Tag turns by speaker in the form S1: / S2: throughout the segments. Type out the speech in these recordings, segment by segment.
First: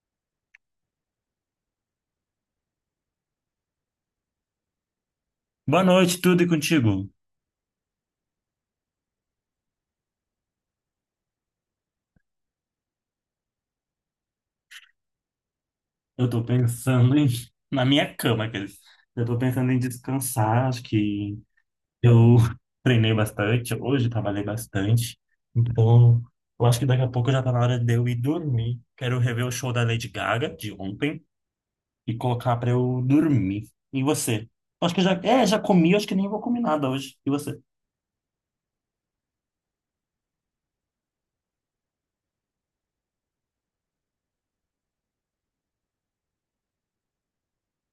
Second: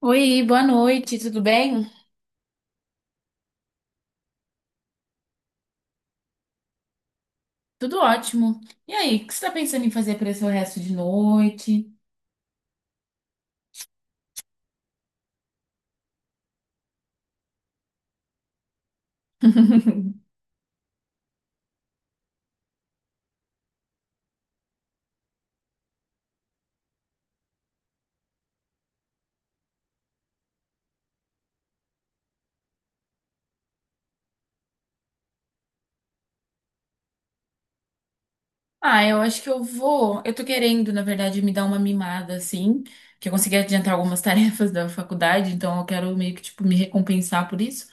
S1: Oi, boa noite, tudo bem?
S2: Boa noite, tudo e contigo?
S1: Tudo ótimo. E aí, o que você está pensando em fazer para esse resto de noite?
S2: Eu tô pensando em... na minha cama, aqueles. Eu tô pensando em descansar, acho que eu treinei bastante, hoje trabalhei bastante, então eu acho que daqui a pouco já tá na hora de eu ir dormir. Quero rever o show da Lady Gaga de ontem e colocar pra eu dormir. E você? Acho que já, é, já comi, acho que nem vou comer nada hoje. E você?
S1: Ah, eu acho que eu vou. Eu tô querendo, na verdade, me dar uma mimada, assim, que eu consegui adiantar algumas tarefas da faculdade, então eu quero meio que, tipo, me recompensar por isso.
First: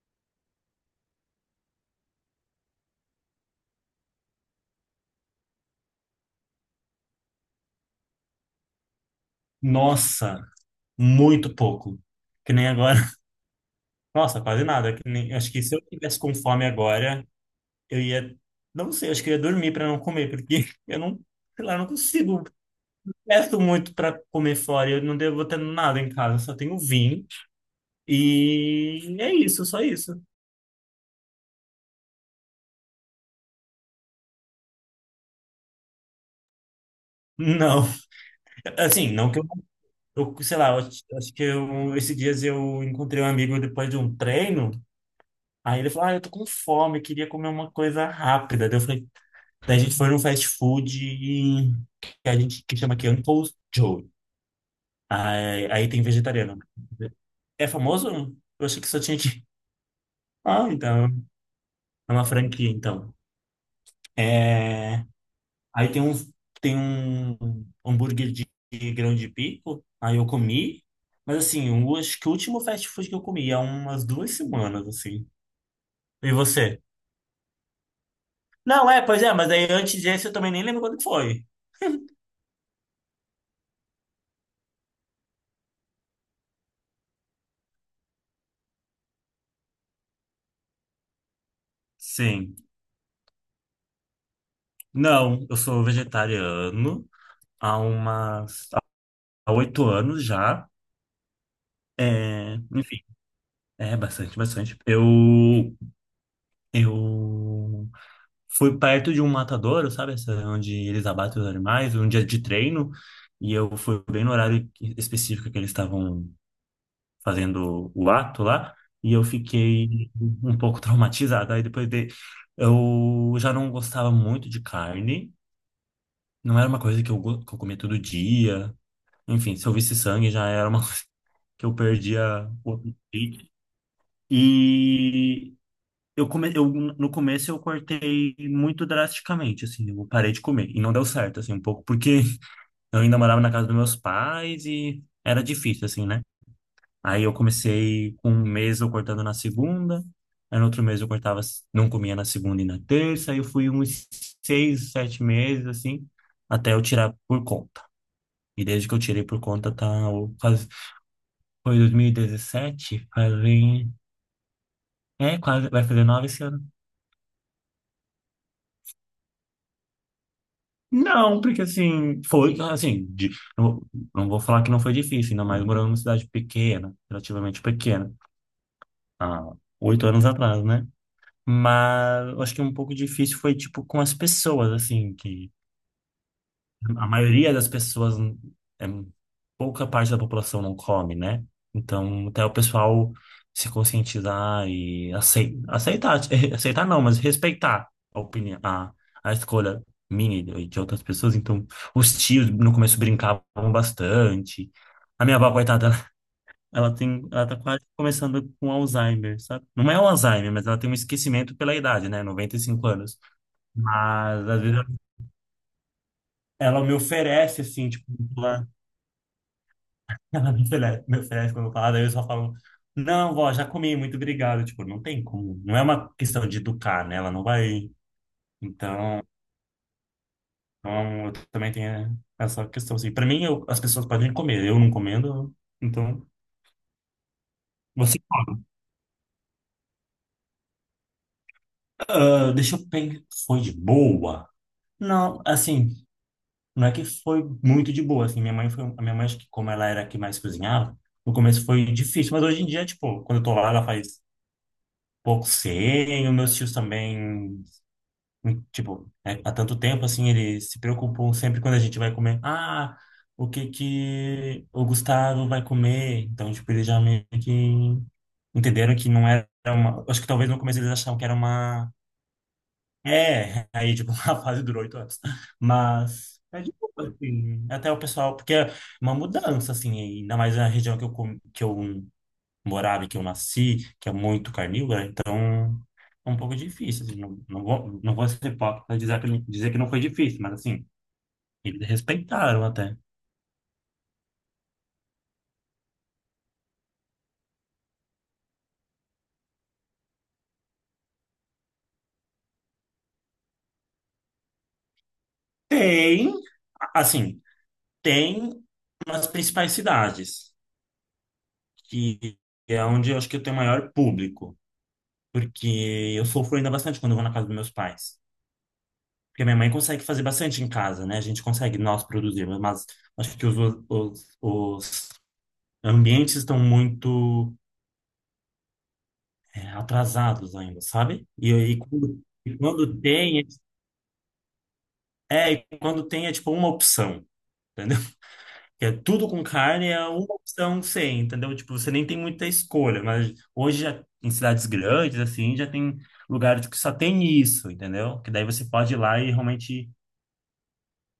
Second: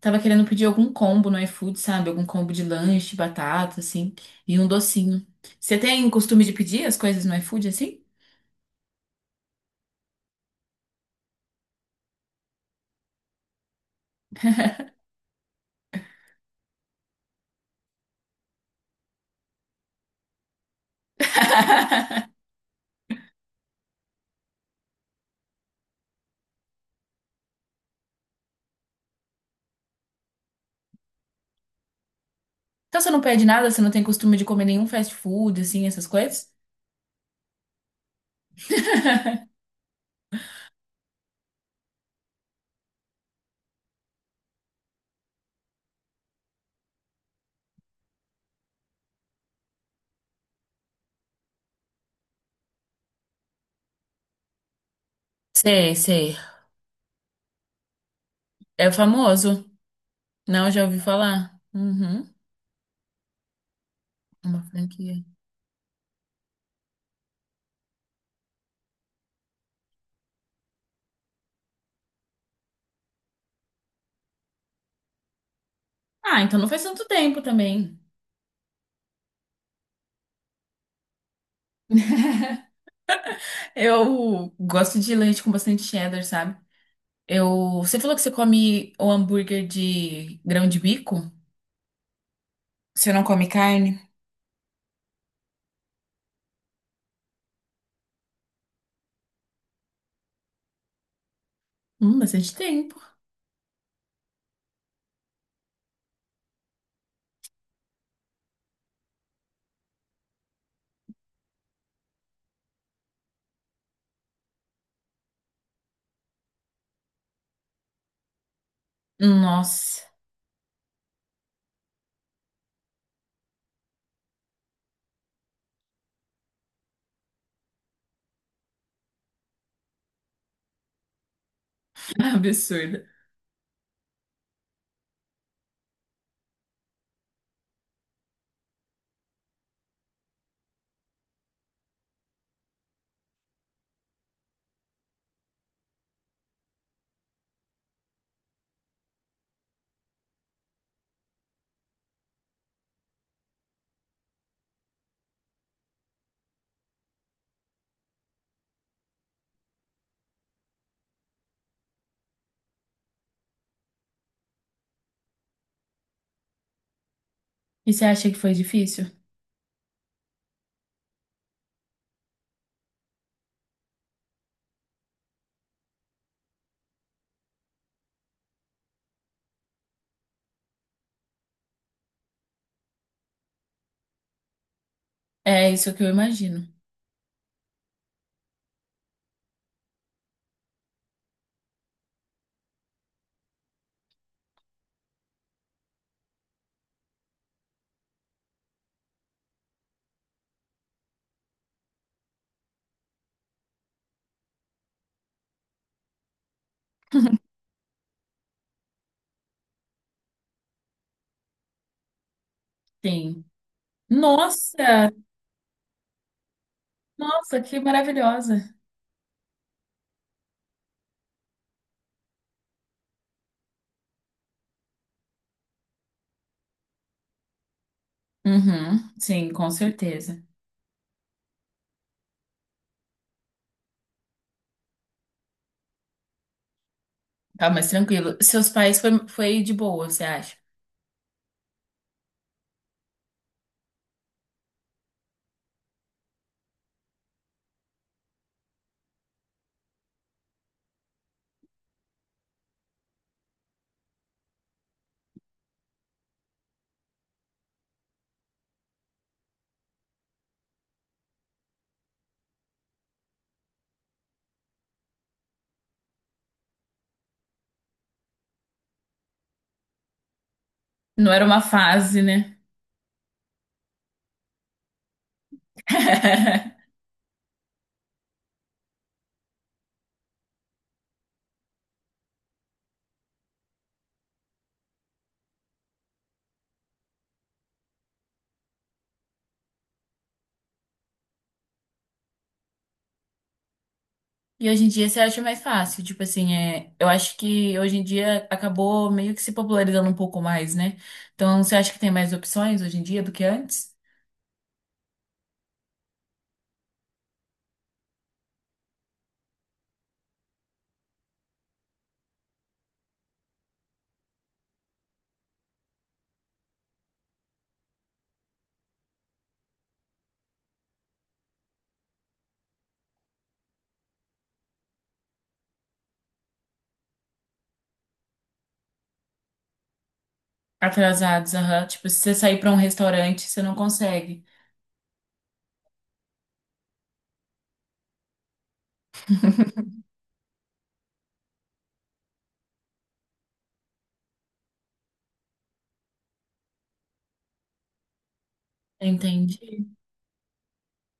S1: Tava querendo pedir algum combo no iFood, sabe? Algum combo de lanche, batata, assim, e um docinho. Você tem costume de pedir as coisas no iFood, assim?
S2: Nossa, muito pouco. Que nem agora. Nossa, quase nada. Que nem... Acho que se eu tivesse com fome agora eu ia, não sei, acho que eu ia dormir para não comer, porque eu não, sei lá, eu não consigo, peço muito para comer fora, eu não devo ter nada em casa, eu só tenho vinho e é isso, só isso.
S1: Então você não pede nada, você não tem costume de comer nenhum fast food, assim, essas coisas?
S2: Não, assim, não que eu sei lá, eu acho que eu, esses dias eu encontrei um amigo depois de um treino, aí ele falou, ah, eu tô com fome, queria comer uma coisa rápida. Daí eu falei, daí a gente foi num fast food que a gente que chama aqui Uncle Joe. Aí
S1: Sei,
S2: tem
S1: sei.
S2: vegetariano. Né? É famoso? Eu achei que
S1: É
S2: só tinha aqui.
S1: famoso.
S2: Ah,
S1: Não, já ouvi
S2: então.
S1: falar.
S2: É uma
S1: Uhum.
S2: franquia, então.
S1: Uma
S2: É...
S1: franquia.
S2: Aí tem um hambúrguer de grão de bico. Aí eu comi. Mas assim, eu acho que o último fast food que eu comi há umas 2 semanas, assim. E
S1: Ah, então não
S2: você?
S1: faz tanto tempo também.
S2: Não, é, pois é, mas aí antes desse eu também nem lembro quando foi.
S1: Eu gosto de leite com bastante cheddar, sabe? Você falou que você come o hambúrguer de grão de bico?
S2: Sim.
S1: Você não come carne?
S2: Não, eu sou vegetariano há umas... há oito anos já.
S1: Bastante
S2: É... Enfim,
S1: tempo.
S2: é bastante, bastante. Eu fui perto de um matadouro, sabe? Essa, onde eles abatem os animais, um dia de treino, e eu fui bem no horário específico que eles estavam fazendo o ato lá, e eu
S1: Nossa,
S2: fiquei um pouco traumatizado. Aí depois de... eu já não gostava muito de carne, não era uma coisa que eu, que eu comia todo dia. Enfim, se eu visse sangue já era uma coisa que eu
S1: que
S2: perdia o
S1: absurdo.
S2: apetite. E eu, come... eu no começo eu cortei muito drasticamente, assim, eu parei de comer e não deu certo, assim, um pouco, porque eu ainda morava na casa dos meus pais e era difícil, assim, né? Aí eu comecei com um mês eu cortando na segunda, aí no outro mês eu cortava, não comia na segunda e na terça, aí eu fui uns 6, 7 meses, assim, até eu tirar por conta. E desde que eu tirei por conta, tá, o- quase, foi 2017, fazem, é, quase, vai fazer 9 anos.
S1: E você acha que foi difícil?
S2: Não, porque assim, foi assim, não, vou não vou falar que não foi difícil, ainda mais morando numa cidade pequena, relativamente pequena, há 8 anos atrás, né? Mas eu acho que um pouco difícil foi, tipo, com as pessoas, assim, que
S1: É isso que eu imagino.
S2: a maioria das pessoas, é, pouca parte da população não come, né? Então, até o pessoal se conscientizar e aceitar, aceitar não, mas respeitar a opinião, a escolha minha e de outras pessoas. Então, os tios no começo brincavam bastante. A minha avó, coitada, ela tem, ela tá quase começando com Alzheimer, sabe? Não é o Alzheimer, mas ela tem um esquecimento pela idade, né? 95 anos.
S1: Sim.
S2: Mas, às vezes,
S1: Nossa,
S2: ela me
S1: nossa,
S2: oferece,
S1: que
S2: assim, tipo, um.
S1: maravilhosa.
S2: Ela me oferece quando eu falo, daí eu só falo, não, vó, já comi, muito obrigado. Tipo, não tem como, não é uma questão de educar, né? Ela não vai.
S1: Uhum,
S2: Então,
S1: sim, com certeza.
S2: então eu também tenho essa questão, assim. Pra mim, as pessoas podem comer, eu não comendo, então.
S1: Tá mais
S2: Você,
S1: tranquilo.
S2: come.
S1: Seus pais foi de boa, você acha?
S2: Ah, deixa eu pensar, foi de boa? Não, assim, não é que foi muito de boa, assim, minha mãe foi, a minha mãe, acho que como ela era a que mais cozinhava, no começo foi difícil, mas hoje em dia, tipo, quando eu tô lá, ela faz pouco sem, os meus tios também. Tipo, é, há tanto tempo, assim, eles se preocupam sempre quando a gente vai comer. Ah, o que que o Gustavo vai comer? Então, tipo, eles já meio que entenderam que não era uma... Acho que talvez no começo eles achavam que
S1: Não
S2: era
S1: era uma
S2: uma...
S1: fase, né?
S2: É, aí, tipo, a fase durou 8 anos. Mas, é de boa, assim, até o pessoal... Porque é uma mudança, assim, ainda mais na região que eu, que eu morada que eu nasci, que é muito carnívora, então é um pouco difícil, assim, não, não vou ser hipócrita e dizer que não foi difícil, mas assim, eles respeitaram até.
S1: E hoje em dia você acha mais fácil, tipo assim, eu acho que hoje em dia acabou meio que se popularizando um pouco mais, né? Então você acha que tem mais opções hoje em dia do que antes?
S2: Tem, assim, tem nas principais cidades, que é onde eu acho que eu tenho maior público, porque eu sofro ainda bastante quando eu vou na casa dos meus pais. Porque a minha mãe consegue fazer bastante em casa, né? A gente consegue nós produzir, mas acho que os ambientes estão muito é, atrasados ainda, sabe? E,
S1: Atrasados,
S2: e
S1: aham. Tipo, se
S2: quando,
S1: você
S2: e
S1: sair pra um
S2: quando
S1: restaurante,
S2: tem,
S1: você não consegue.
S2: é, e quando tem é tipo uma opção, entendeu? Que é tudo com carne, é uma opção sem, entendeu? Tipo, você nem tem muita escolha, mas hoje já, em cidades grandes, assim, já tem lugares que só tem isso, entendeu? Que daí você pode ir lá e
S1: Entendi.
S2: realmente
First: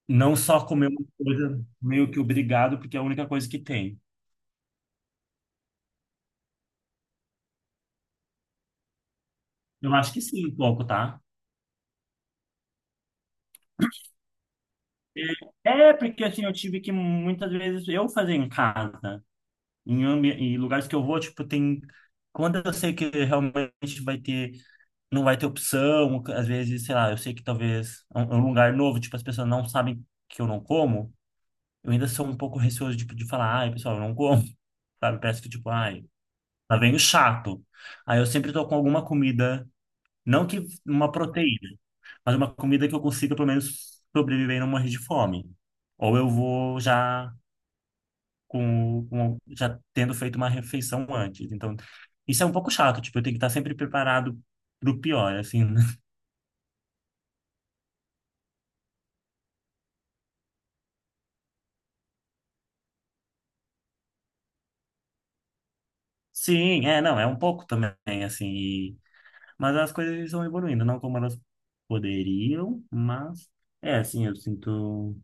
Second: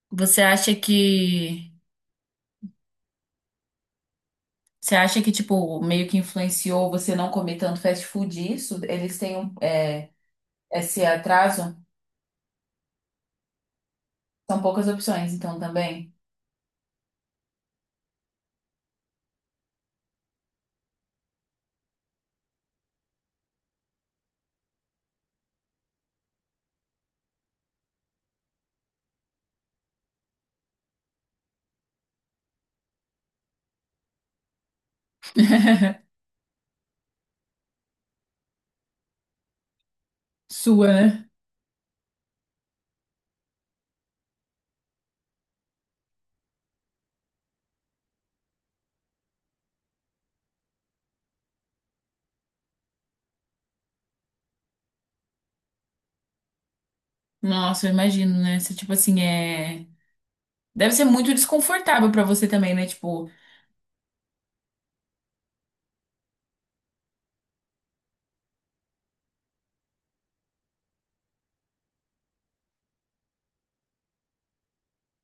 S2: não
S1: Você
S2: só
S1: acha
S2: comer uma coisa
S1: que
S2: meio que obrigado, porque é a única coisa que tem.
S1: você acha que tipo meio que influenciou você não comer tanto fast food isso? Eles têm um,
S2: Eu acho que sim, um pouco,
S1: esse
S2: tá?
S1: atraso? São poucas opções, então,
S2: É,
S1: também.
S2: porque assim, eu tive que muitas vezes eu fazer em casa. Em, em lugares que eu vou, tipo, tem. Quando eu sei que realmente vai ter. Não vai ter opção, às vezes, sei lá, eu sei que talvez é um lugar novo, tipo, as pessoas não sabem que eu não como, eu ainda sou um pouco receoso, tipo, de falar, ai, pessoal, eu não como, sabe? Parece que, tipo, ai, lá vem o chato. Aí eu sempre tô com alguma comida, não que
S1: Sua,
S2: uma
S1: né?
S2: proteína, mas uma comida que eu consiga, pelo menos, sobreviver e não morrer de fome. Ou eu vou já com, já tendo feito uma refeição antes. Então, isso é um pouco chato, tipo, eu tenho que estar sempre preparado pro pior, assim. Né?
S1: Nossa, eu imagino, né? Você, tipo assim. Deve ser muito desconfortável pra você também, né? Tipo,
S2: Sim, é, não, é um pouco também, assim. Mas as coisas estão evoluindo, não como elas poderiam, mas é assim, eu sinto,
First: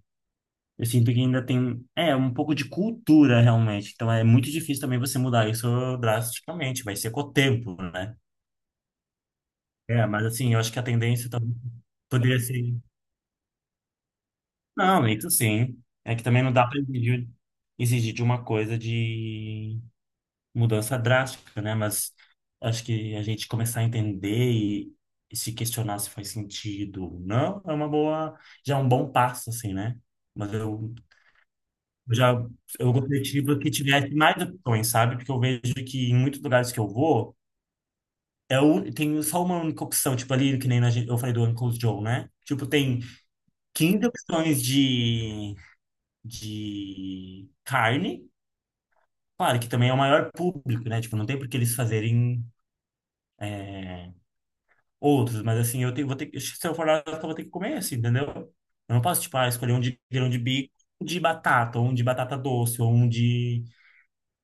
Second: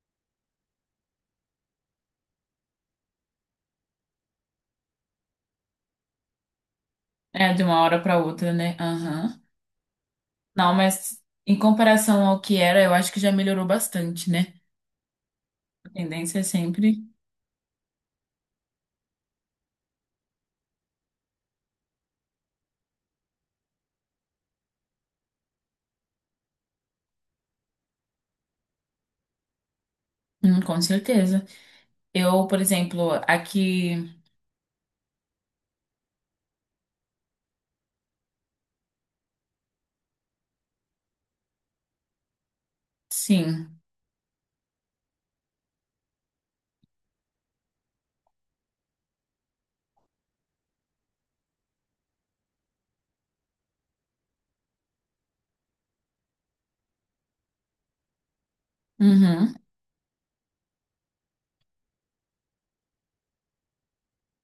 S2: eu sinto que ainda tem, é, um pouco de cultura realmente. Então é muito difícil também você mudar isso drasticamente, vai ser com o
S1: é de
S2: tempo,
S1: uma hora
S2: né?
S1: pra outra, né? Aham.
S2: É, mas assim, eu acho
S1: Não,
S2: que a
S1: mas
S2: tendência também
S1: em comparação
S2: poderia
S1: ao que
S2: ser.
S1: era, eu acho que já melhorou bastante, né?
S2: Não, isso sim.
S1: A
S2: É que
S1: tendência é
S2: também não dá para
S1: sempre.
S2: exigir, exigir de uma coisa de mudança drástica, né? Mas acho que a gente começar a entender e se questionar se faz sentido ou não, é uma boa, já é um bom passo, assim, né? Mas
S1: Com certeza.
S2: eu já,
S1: Eu, por
S2: eu
S1: exemplo,
S2: gostaria de livro que
S1: aqui.
S2: tivesse mais opções, sabe? Porque eu vejo que em muitos lugares que eu vou, é o, tem só uma única opção, tipo ali, que nem na, eu falei do Uncle Joe, né? Tipo, tem
S1: Sim.
S2: 15 opções de carne. Claro que também é o maior público, né? Tipo, não tem por que eles fazerem é, outros, mas assim, eu tenho, vou ter que, se eu for lá, eu vou ter que comer assim, entendeu? Eu não posso, tipo, ah,
S1: Uhum.
S2: escolher um de grão de bico, um de batata, ou um de batata doce, ou um de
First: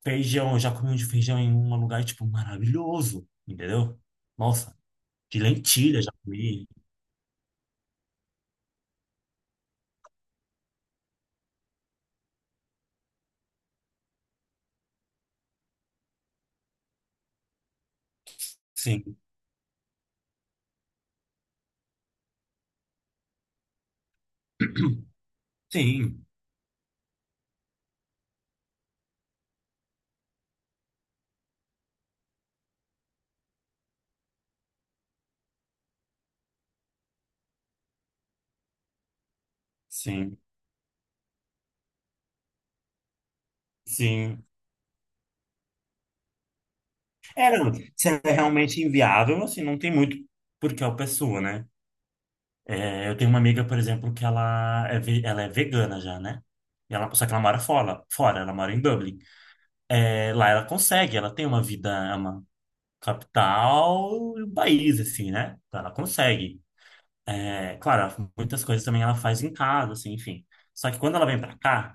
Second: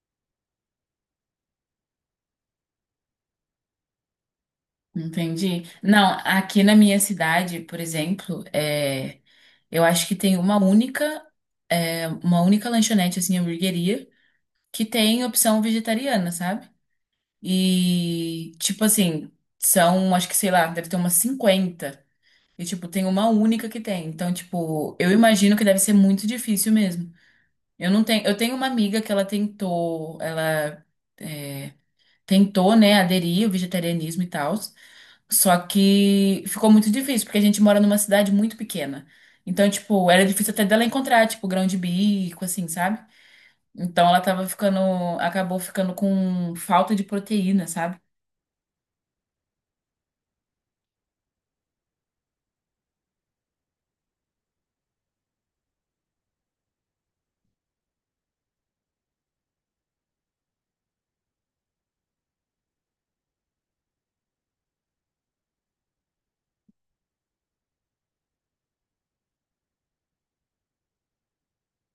S2: feijão. Eu já comi um de feijão em um lugar, tipo, maravilhoso, entendeu? Nossa, de
S1: Entendi.
S2: lentilha
S1: Não,
S2: já
S1: aqui
S2: comi.
S1: na minha cidade, por exemplo. Eu acho que tem uma única lanchonete, assim, hamburgueria. Que tem opção vegetariana, sabe? E, tipo
S2: Sim,
S1: assim, são, acho que sei lá, deve ter umas 50 E, tipo, tem uma única que tem. Então, tipo, eu imagino que deve ser muito
S2: sim,
S1: difícil mesmo. Eu não tenho. Eu tenho uma amiga que ela tentou, ela é, tentou, né, aderir ao vegetarianismo e tal. Só que ficou muito difícil, porque a gente mora numa cidade muito pequena. Então, tipo, era
S2: sim,
S1: difícil até dela encontrar, tipo, grão de bico, assim, sabe? Então ela
S2: sim.
S1: acabou ficando com falta de
S2: É,
S1: proteína,
S2: não,
S1: sabe?
S2: se é realmente inviável, assim, não tem muito por que a pessoa, né? É, eu tenho uma amiga, por exemplo, que ela é, ela é vegana já, né? E ela, só que ela mora fora, fora, ela mora em Dublin. É, lá ela consegue, ela tem uma vida, é uma capital do país, assim, né? Então ela consegue. É, claro, muitas coisas também ela faz em casa, assim, enfim. Só que quando ela vem pra cá,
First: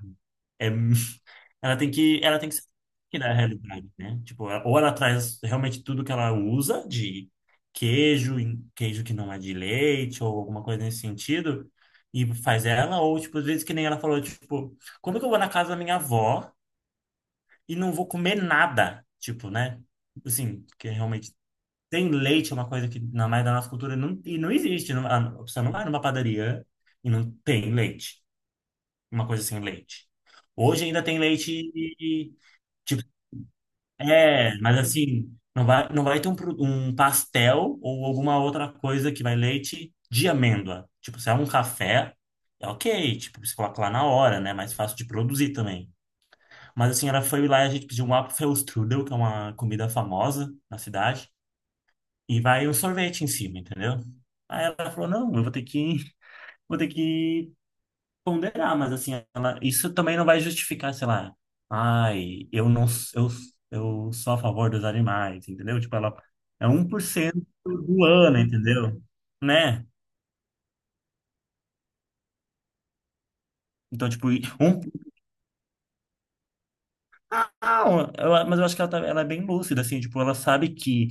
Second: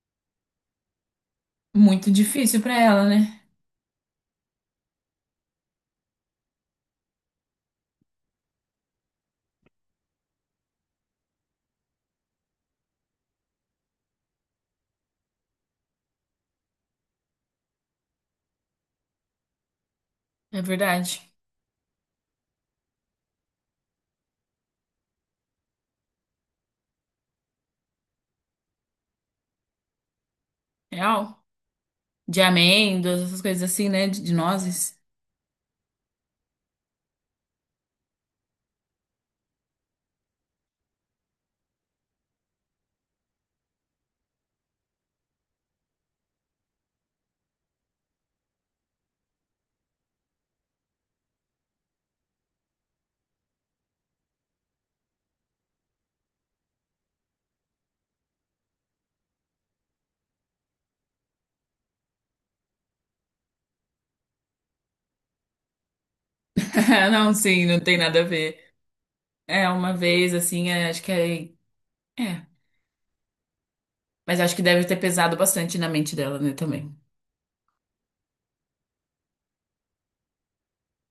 S2: é ela tem
S1: Muito
S2: que, ela tem que
S1: difícil pra ela,
S2: sair da
S1: né?
S2: realidade, né? Tipo, ou ela traz realmente tudo que ela usa de queijo, queijo que não é de leite ou alguma coisa nesse sentido, e faz ela, ou tipo, às vezes que nem ela falou, tipo, como que eu vou na casa da minha avó e não vou comer nada? Tipo, né?
S1: É
S2: Assim, que
S1: verdade.
S2: realmente tem leite, é uma coisa que na maioria da nossa cultura não, e não existe. Não, a pessoa não vai numa padaria e não tem leite, uma coisa sem leite. Hoje ainda tem
S1: Real.
S2: leite
S1: De
S2: tipo,
S1: amêndoas, essas coisas assim, né? De
S2: é, mas
S1: nozes.
S2: assim, não vai, não vai ter um, um pastel ou alguma outra coisa que vai leite de amêndoa. Tipo, se é um café, é ok, tipo, você coloca lá na hora, né? Mais fácil de produzir também. Mas assim, ela foi lá e a gente pediu um Apfelstrudel, que é uma comida famosa na cidade, e vai um sorvete em cima, entendeu? Aí ela falou, não, eu vou ter que ponderar, mas assim, isso também não vai justificar, sei lá, ai, eu não, eu, eu sou a favor dos animais, entendeu? Tipo, ela é um por
S1: Não,
S2: cento
S1: sim, não tem
S2: do
S1: nada a
S2: ano,
S1: ver.
S2: entendeu?
S1: É,
S2: Né?
S1: uma vez, assim, acho que é. É.
S2: Então, tipo,
S1: Mas acho que
S2: um,
S1: deve ter pesado bastante na mente dela, né, também.
S2: não, mas eu acho que ela, ela é bem lúcida, assim, tipo, ela sabe que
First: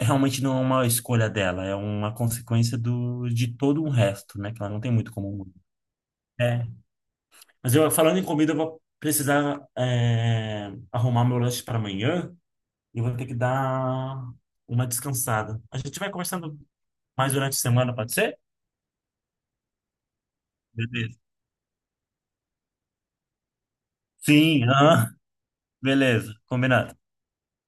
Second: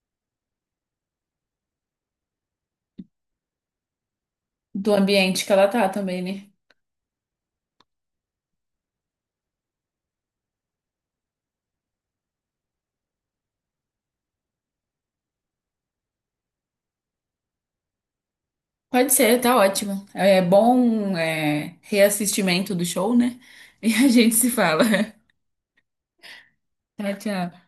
S2: realmente não é uma escolha dela, é uma consequência do, de todo o resto, né? Que ela não tem
S1: Do
S2: muito
S1: ambiente que
S2: como.
S1: ela tá também, né?
S2: É. Mas eu, falando em comida, eu vou precisar, é, arrumar meu lanche para amanhã. Eu vou ter que dar uma descansada. A gente vai conversando mais durante a semana, pode ser?
S1: Pode ser, tá ótimo. É bom,
S2: Beleza.
S1: é, reassistimento do show, né? E a gente se
S2: Sim,
S1: fala.
S2: aham, beleza, combinado.
S1: Tchau, tchau.